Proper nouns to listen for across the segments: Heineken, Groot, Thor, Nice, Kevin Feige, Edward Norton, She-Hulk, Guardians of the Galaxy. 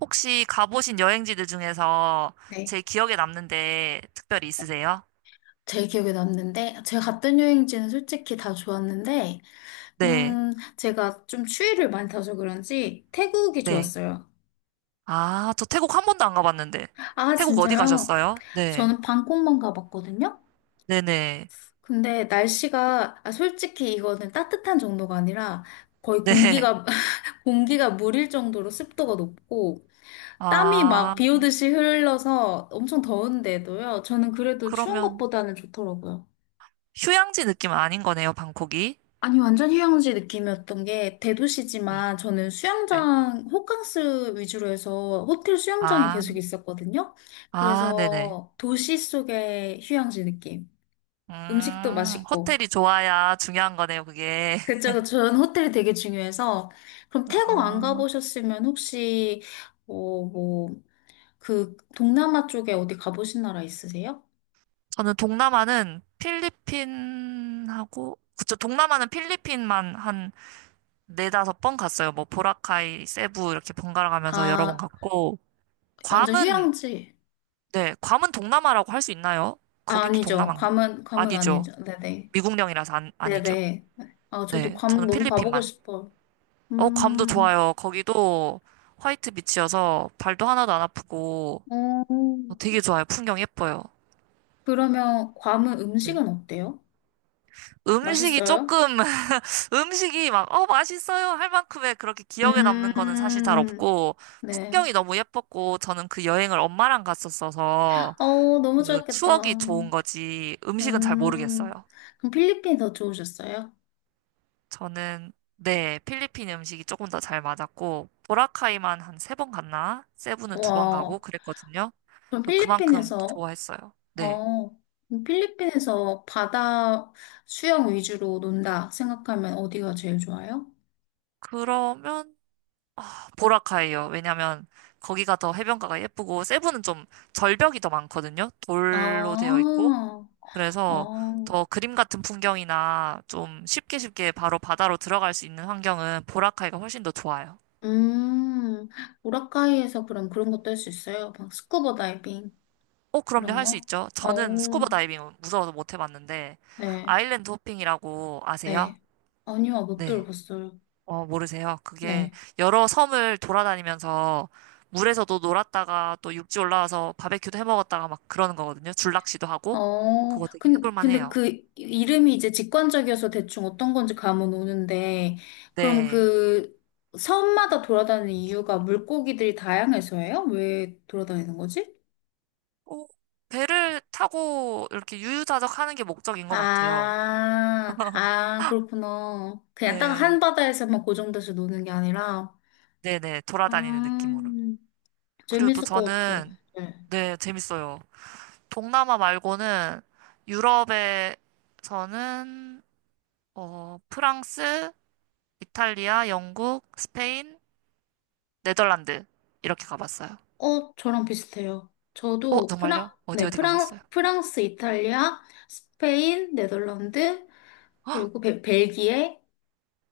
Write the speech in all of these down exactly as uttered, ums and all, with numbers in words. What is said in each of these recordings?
혹시 가보신 여행지들 중에서 네. 제일 기억에 남는데 특별히 있으세요? 제일 기억에 남는데, 제가 갔던 여행지는 솔직히 다 좋았는데, 네, 음, 제가 좀 추위를 많이 타서 그런지 태국이 네. 좋았어요. 아, 저 태국 한 번도 안 가봤는데. 아, 태국 어디 진짜요? 가셨어요? 네, 저는 방콕만 가봤거든요? 네네, 근데 날씨가, 아, 솔직히 이거는 따뜻한 정도가 아니라 거의 네. 공기가, 공기가 물일 정도로 습도가 높고, 땀이 아, 막 비 오듯이 흘러서 엄청 더운데도요. 저는 그래도 추운 그러면 것보다는 좋더라고요. 휴양지 느낌은 아닌 거네요, 방콕이. 아니, 완전 휴양지 느낌이었던 게 음, 대도시지만 저는 네. 수영장, 호캉스 위주로 해서 호텔 수영장에 아, 계속 있었거든요. 아, 네네. 그래서 도시 속의 휴양지 느낌. 음식도 음, 맛있고. 호텔이 좋아야 중요한 거네요, 그게. 그쵸, 그쵸. 저는 호텔이 되게 중요해서. 그럼 태국 안 어, 가보셨으면 혹시, 어, 뭐, 그 동남아 쪽에 어디 가보신 나라 있으세요? 저는 동남아는 필리핀하고, 그쵸, 동남아는 필리핀만 한 네다섯 번 갔어요. 뭐 보라카이, 세부 이렇게 번갈아 가면서 여러 번 아, 갔고 완전 괌은 휴양지. 네, 괌은 동남아라고 할 수 있나요? 아, 거기도 아니죠. 동남아인가? 괌은, 괌은 아니죠. 아니죠. 네네. 미국령이라서 안, 아니죠. 네네. 아, 저도 네, 괌 저는 너무 가보고 필리핀만. 싶어. 어, 괌도 음, 좋아요. 거기도 화이트 비치여서 발도 하나도 안 아프고 어, 어, 되게 좋아요. 풍경 예뻐요. 그러면 괌은 네. 음식은 어때요? 음식이 맛있어요? 조금 음식이 막 어 맛있어요 할 만큼의 그렇게 기억에 남는 거는 사실 잘 음, 없고 네. 풍경이 너무 예뻤고 저는 그 여행을 엄마랑 갔었어서 어, 너무 그 좋았겠다. 추억이 좋은 거지 음식은 잘 음, 모르겠어요. 그럼 필리핀 더 좋으셨어요? 저는 네, 필리핀 음식이 조금 더 잘 맞았고 보라카이만 한 세 번 갔나? 세부는 두 번 가고 와, 그랬거든요. 그럼 그만큼 필리핀에서, 좋아했어요. 네. 어, 그럼 필리핀에서 바다 수영 위주로 논다 생각하면 어디가 제일 좋아요? 그러면 보라카이요. 왜냐면 거기가 더 해변가가 예쁘고 세부는 좀 절벽이 더 많거든요. 돌로 되어 있고 아, 그래서 어. 더 그림 같은 풍경이나 좀 쉽게 쉽게 바로 바다로 들어갈 수 있는 환경은 보라카이가 훨씬 더 좋아요. 음, 우라카이에서 그럼 그런 것도 할 수 있어요? 막 스쿠버 다이빙, 어, 그럼요. 이런 할 수 거? 있죠. 저는 스쿠버 어우, 다이빙 무서워서 못 해봤는데, 네, 아일랜드 호핑이라고 아세요? 네. 아니요, 못 네. 들어봤어요. 어, 모르세요. 그게 네. 여러 섬을 돌아다니면서 물에서도 놀았다가 또 육지 올라와서 바베큐도 해 먹었다가 막 그러는 거거든요. 줄낚시도 하고. 어, 그거 되게 근, 해볼만 근데 해요. 그 이름이 이제 직관적이어서 대충 어떤 건지 감은 오는데, 그럼 네. 그 섬마다 돌아다니는 이유가 물고기들이 다양해서예요? 왜 돌아다니는 거지? 어, 배를 타고 이렇게 유유자적 하는 게 목적인 것 같아요. 아, 아, 그렇구나. 그냥 딱 네. 한바다에서만 고정돼서 노는 게 아니라, 네네. 돌아다니는 느낌으로. 음, 그리고 또 재밌을 것 같아요. 저는, 네. 네, 재밌어요. 동남아 말고는 유럽에서는 어, 프랑스, 이탈리아, 영국, 스페인, 네덜란드 이렇게 가봤어요. 어, 저랑 비슷해요. 어, 저도 프랑, 정말요? 어디 네, 어디 프랑, 가셨어요? 프랑스, 이탈리아, 스페인, 네덜란드, 헉, 그리고 벨, 벨기에,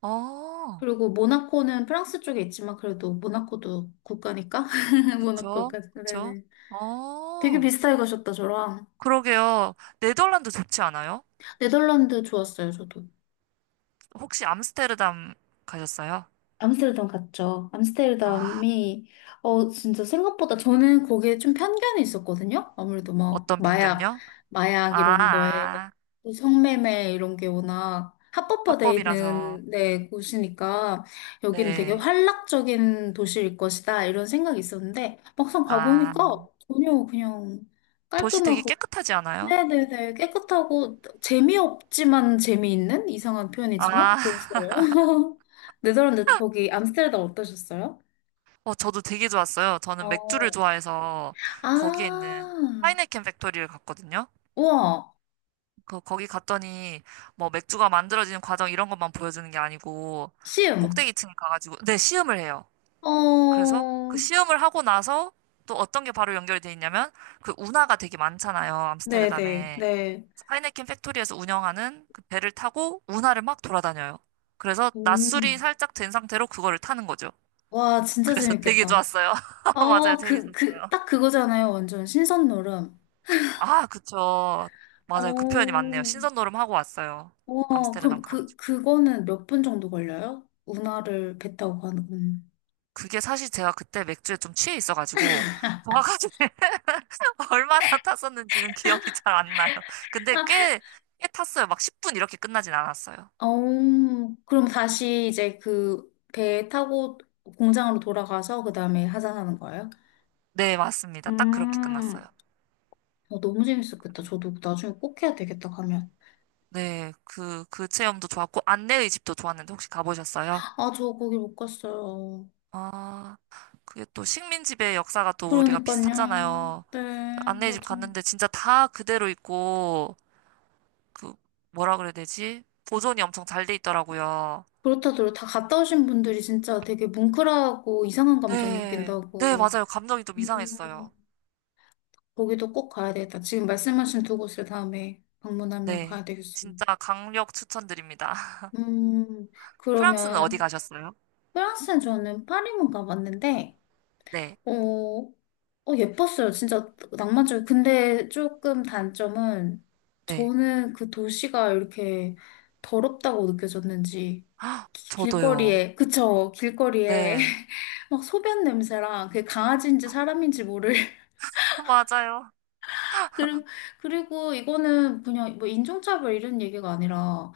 어, 그리고 모나코는 프랑스 쪽에 있지만 그래도 모나코도 국가니까. 그쵸, 모나코까지. 그쵸. 네네. 되게 어, 비슷하게 가셨다, 저랑. 그러게요. 네덜란드 좋지 않아요? 네덜란드 좋았어요, 저도. 혹시 암스테르담 가셨어요? 암스테르담 갔죠. 아, 암스테르담이, 어, 진짜 생각보다 저는 거기에 좀 편견이 있었거든요. 아무래도 막, 어떤 마약, 편견요? 아, 마약 이런 거에, 아, 또 성매매 이런 게 워낙 합법화되어 합법이라서. 있는 네, 곳이니까, 여기는 되게 네. 활락적인 도시일 것이다, 이런 생각이 있었는데, 막상 아, 가보니까 전혀 그냥 도시 되게 깔끔하고, 깨끗하지 않아요? 네네네. 깨끗하고 재미없지만 재미있는 이상한 표현이지만 아, 그랬어요. 네덜란드 거기 암스테르담 어떠셨어요? 어, 저도 되게 좋았어요. 저는 맥주를 어. 좋아해서 거기에 있는 아, 하이네켄 팩토리를 갔거든요. 우와, 그, 거기 갔더니 뭐 맥주가 만들어지는 과정 이런 것만 보여주는 게 아니고 시음. 꼭대기층에 가가지고 네, 시음을 해요. 어, 그래서 그 시음을 하고 나서 또 어떤 게 바로 연결이 돼 있냐면 그 운하가 되게 많잖아요. 네네, 암스테르담에. 네. 하이네켄 팩토리에서 운영하는 그 배를 타고 운하를 막 돌아다녀요. 그래서 낮술이 음. 살짝 된 상태로 그거를 타는 거죠. 와, 진짜 그래서 되게 재밌겠다. 좋았어요. 맞아요. 아, 그, 그, 재밌었어요. 딱 그거잖아요. 완전 신선놀음. 아, 그쵸. 맞아요. 그 표현이 어, 맞네요. 신선놀음 하고 왔어요. 와, 암스테르담 그럼 그, 가가지고. 그거는 몇 분 정도 걸려요? 운하를 배 타고 가는 건. 그게 사실 제가 그때 맥주에 좀 취해 있어가지고, 정확하게 얼마나 탔었는지는 기억이 잘 안 나요. 근데 꽤, 꽤 탔어요. 막 십 분 이렇게 끝나진 않았어요. 어, 그럼 다시 이제 그 배 타고 공장으로 돌아가서 그 다음에 하산하는 거예요? 네, 맞습니다. 딱 그렇게 끝났어요. 음, 어, 너무 재밌었겠다. 저도 나중에 꼭 해야 되겠다, 가면. 네, 그, 그 체험도 좋았고, 안내의 집도 좋았는데 혹시 가보셨어요? 아, 저 거기 못 갔어요. 아, 그게 또 식민지배 역사가 또 우리가 그러니까요. 비슷하잖아요. 그 네, 안내의 집 맞아. 갔는데 진짜 다 그대로 있고, 그 뭐라 그래야 되지? 보존이 엄청 잘 돼 있더라고요. 그렇다더라. 다 갔다 오신 분들이 진짜 되게 뭉클하고 이상한 감정 네. 네, 느낀다고. 맞아요. 감정이 좀 음, 이상했어요. 거기도 꼭 가야 되겠다. 지금 말씀하신 두 곳을 다음에 방문하면 네. 가야 되겠어요. 진짜 강력 추천드립니다. 음, 프랑스는 어디 그러면 가셨어요? 프랑스는 저는 파리만 가봤는데, 네. 어, 어, 예뻤어요. 진짜 낭만적이고. 근데 조금 단점은 네. 저는 그 도시가 이렇게 더럽다고 느껴졌는지, 기- 저도요. 길거리에, 그쵸, 길거리에 네. 막 소변 냄새랑 그게 강아지인지 사람인지 모를. 맞아요. 그리고, 그리고 이거는 그냥 뭐 인종차별 이런 얘기가 아니라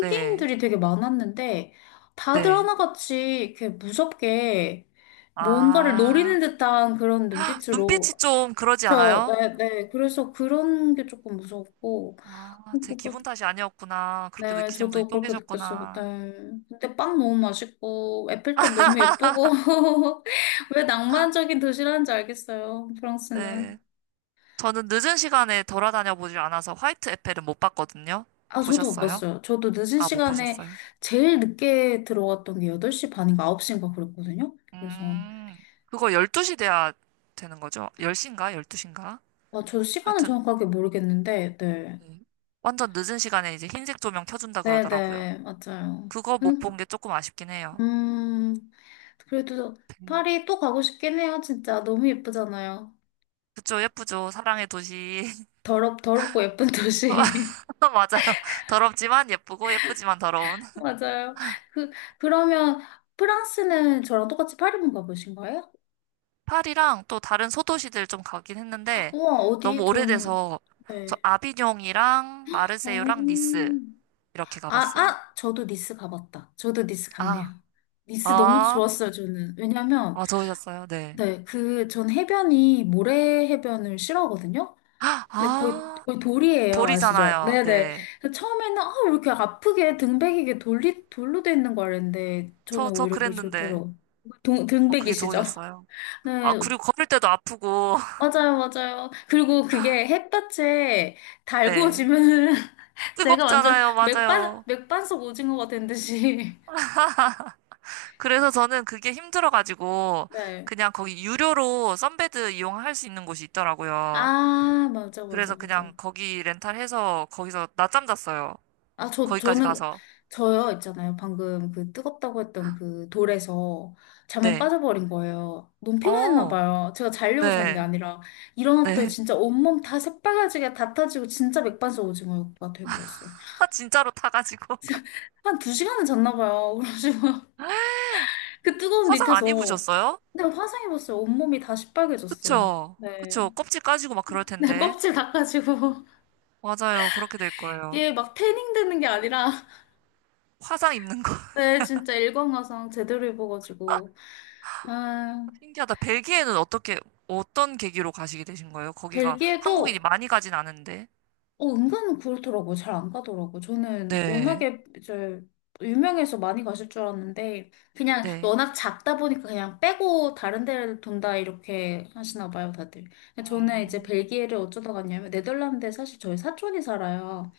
네. 되게 많았는데, 다들 네. 하나같이 이렇게 무섭게 뭔가를 아, 노리는 듯한 그런 눈빛으로. 눈빛이 좀 그러지 저, 않아요? 네, 네. 그래서 그런 게 조금 무서웠고. 아, 제 그거- 기분 탓이 아니었구나. 그렇게 네, 느끼신 분이 저도 또 그렇게 느꼈어요. 계셨구나. 네. 근데 빵 너무 맛있고, 에펠탑 너무 예쁘고. 왜 낭만적인 도시라는지 알겠어요, 프랑스는. 네. 저는 늦은 시간에 돌아다녀 보질 않아서 화이트 에펠은 못 봤거든요. 아, 저도 못 보셨어요? 봤어요. 저도 늦은 아, 못 시간에 보셨어요? 제일 늦게 들어갔던 게 여덟 시 반인가 아홉 시인가 그랬거든요. 그래서, 음, 그거 열두 시 돼야 되는 거죠? 열 시인가? 열두 시인가? 아, 저도 시간은 하여튼, 정확하게 모르겠는데, 네. 네. 완전 늦은 시간에 이제 흰색 조명 켜준다 그러더라고요. 네네, 맞아요. 그거 못 본 음. 게 조금 아쉽긴 해요. 음, 그래도 음. 파리 또 가고 싶긴 해요, 진짜. 너무 예쁘잖아요. 그쵸, 예쁘죠? 사랑의 도시. 더럽, 더럽고 예쁜 도시. 맞아요. 더럽지만 예쁘고, 예쁘지만 더러운. 맞아요. 그, 그러면 프랑스는 저랑 똑같이 파리만 가보신 거예요? 파리랑 또 다른 소도시들 좀 가긴 했는데, 우와, 너무 어디? 저는, 오래돼서, 저 네. 아비뇽이랑 어, 마르세유랑 니스, 이렇게 아, 가봤어요. 아, 저도 니스 가봤다. 저도 니스 갔네요. 아, 니스 너무 아, 좋았어요, 저는. 왜냐면, 아, 좋으셨어요? 네. 네, 그, 전 해변이 모래 해변을 싫어하거든요? 네, 거의, 아, 거의 돌이에요. 아시죠? 볼이잖아요. 네네. 네. 그래서 처음에는, 아, 왜 이렇게 아프게 등백이게 돌리, 돌로 돼 있는 거 알았는데, 저, 저는 저 오히려 그게 그랬는데, 좋더라고요. 동, 어, 그게 등백이시죠? 좋으셨어요. 아, 네, 그리고 걸을 때도 아프고, 맞아요, 맞아요. 그리고 그게 햇볕에 네. 달구어지면은, 제가 완전 뜨겁잖아요. 맥반, 맞아요. 맥반석 오징어가 된 듯이. 그래서 저는 그게 힘들어가지고, 네. 그냥 거기 유료로 선베드 이용할 수 있는 곳이 있더라고요. 아, 맞아, 맞아, 그래서 맞아. 그냥 거기 렌탈해서 거기서 낮잠 잤어요. 아, 저, 거기까지 저는, 가서. 저요, 있잖아요. 방금 그 뜨겁다고 했던 그 돌에서 잠에 네. 빠져버린 거예요. 너무 피곤했나 어, 봐요. 제가 자려고 잔 게 네. 아니라 일어났더니 네. 진짜 온몸 다 새빨개지게 다 타지고 진짜 맥반석 오징어가 돼버렸어요. 아, 진짜로 타가지고. 한 두 시간은 잤나 봐요. 그러시고 그 뜨거운 화상 안 밑에서 입으셨어요? 근데 화상 입었어요. 온몸이 다 시뻘개졌어요. 그쵸. 네. 그쵸. 껍질 까지고 막 그럴 네, 텐데. 껍질 닦아지고 맞아요. 그렇게 될 거예요. 이게 막 태닝 되는 게 아니라 화상 입는 거. 네, 진짜 일광화상 제대로 입어가지고 아, 신기하다. 벨기에는 어떻게, 어떤 계기로 가시게 되신 거예요? 거기가 벨기에도 한국인이 많이 가진 않은데. 어, 은근 그렇더라고. 잘 안 가더라고. 저는 네, 워낙에 이제 유명해서 많이 가실 줄 알았는데 그냥 네. 워낙 작다 보니까 그냥 빼고 다른 데를 돈다 이렇게 하시나 봐요, 다들. 근데 저는 이제 음, 벨기에를 어쩌다 갔냐면 네덜란드에 사실 저희 사촌이 살아요.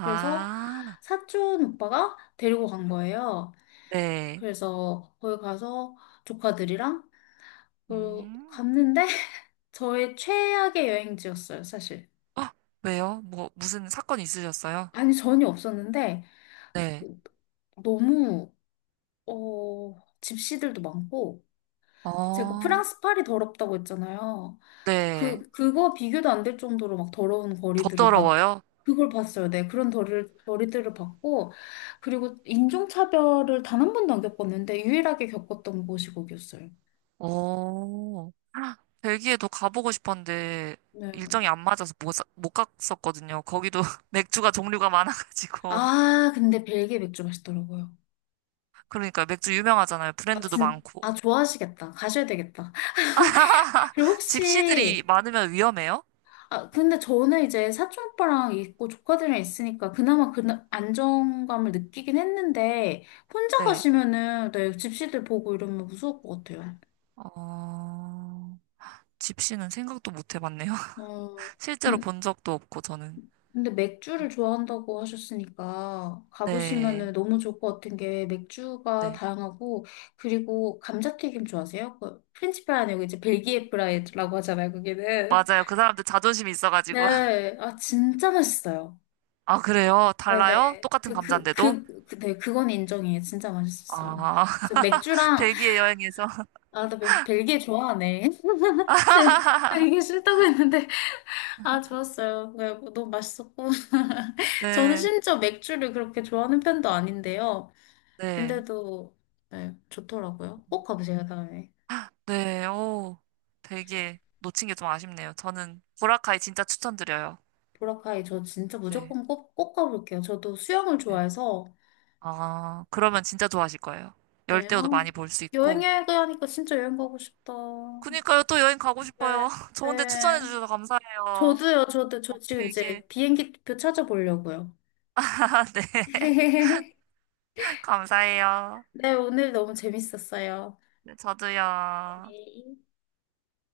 그래서 사촌 오빠가 데리고 간 거예요. 네. 그래서 거기 가서 조카들이랑 그 음, 갔는데 저의 최악의 여행지였어요, 사실. 아, 왜요? 뭐, 무슨 사건 있으셨어요? 아니, 전혀 없었는데, 네. 그- 너무, 어, 집시들도 많고, 제가 어, 프랑스 파리 더럽다고 했잖아요. 네. 그, 그거 비교도 안 될 정도로 막 더러운 거리들을 봤, 더더러워요? 그걸 봤어요. 네, 그런 더리, 거리들을 봤고, 그리고 인종차별을 단 한 번도 안 겪었는데, 유일하게 겪었던 곳이 거기였어요. 오, 아, 벨기에도 가보고 싶었는데, 네. 일정이 안 맞아서 못, 사- 못 갔었거든요. 거기도 맥주가 종류가 많아가지고. 아, 근데 벨기에 맥주 맛있더라고요. 그러니까 맥주 유명하잖아요. 아, 브랜드도 진, 많고. 아, 좋아하시겠다. 가셔야 되겠다. 그리고 집시들이 혹시 많으면 위험해요? 아, 근데 저는 이제 사촌 오빠랑 있고 조카들이랑 있으니까 그나마 그 안정감을 느끼긴 했는데 혼자 네. 가시면은 네, 집시들 보고 이러면 무서울 것 같아요. 어, 집시는 생각도 못 해봤네요. 어, 실제로 근- 본 적도 없고, 저는. 근데 맥주를 좋아한다고 하셨으니까 네, 가보시면은 너무 좋을 것 같은 게 맥주가 네. 다양하고 그리고 감자튀김 좋아하세요? 그 프렌치 프라이 아니고 이제 벨기에 프라이라고 하잖아요, 거기는. 맞아요. 그 사람들 자존심이 있어가지고. 네, 아 진짜 맛있어요. 아, 그래요? 달라요? 네네. 똑같은 그, 그, 감자인데도? 그, 그, 네, 그건 인정이에요. 진짜 맛있었어요. 아, 그래서 맥주랑, 벨기에 여행에서. 아, 나 벨- 벨기에 좋아하네. 네, 벨기에 싫다고 했는데, 아, 좋았어요. 네, 뭐 너무 맛있었고. 저는 네, 심지어 맥주를 그렇게 좋아하는 편도 아닌데요. 네, 근데도, 네, 좋더라고요. 꼭 가보세요, 다음에. 네, 오. 벨기에 놓친 게 좀 아쉽네요. 저는 보라카이 진짜 추천드려요. 보라카이 저 진짜 네, 무조건 꼭, 꼭 가볼게요. 저도 수영을 네. 좋아해서, 아, 그러면 진짜 좋아하실 거예요. 네, 열대어도 어, 많이 볼 수 여행기 있고. 하니까 진짜 여행 가고 싶다. 그니까요, 또 여행 가고 싶어요. 네, 좋은데 추천해 네. 주셔서 감사해요. 저도요, 저도, 저 지금 되게, 이제 비행기 표 찾아보려고요. 네, 감사해요. 네, 오늘 너무 재밌었어요. 네, 저도요.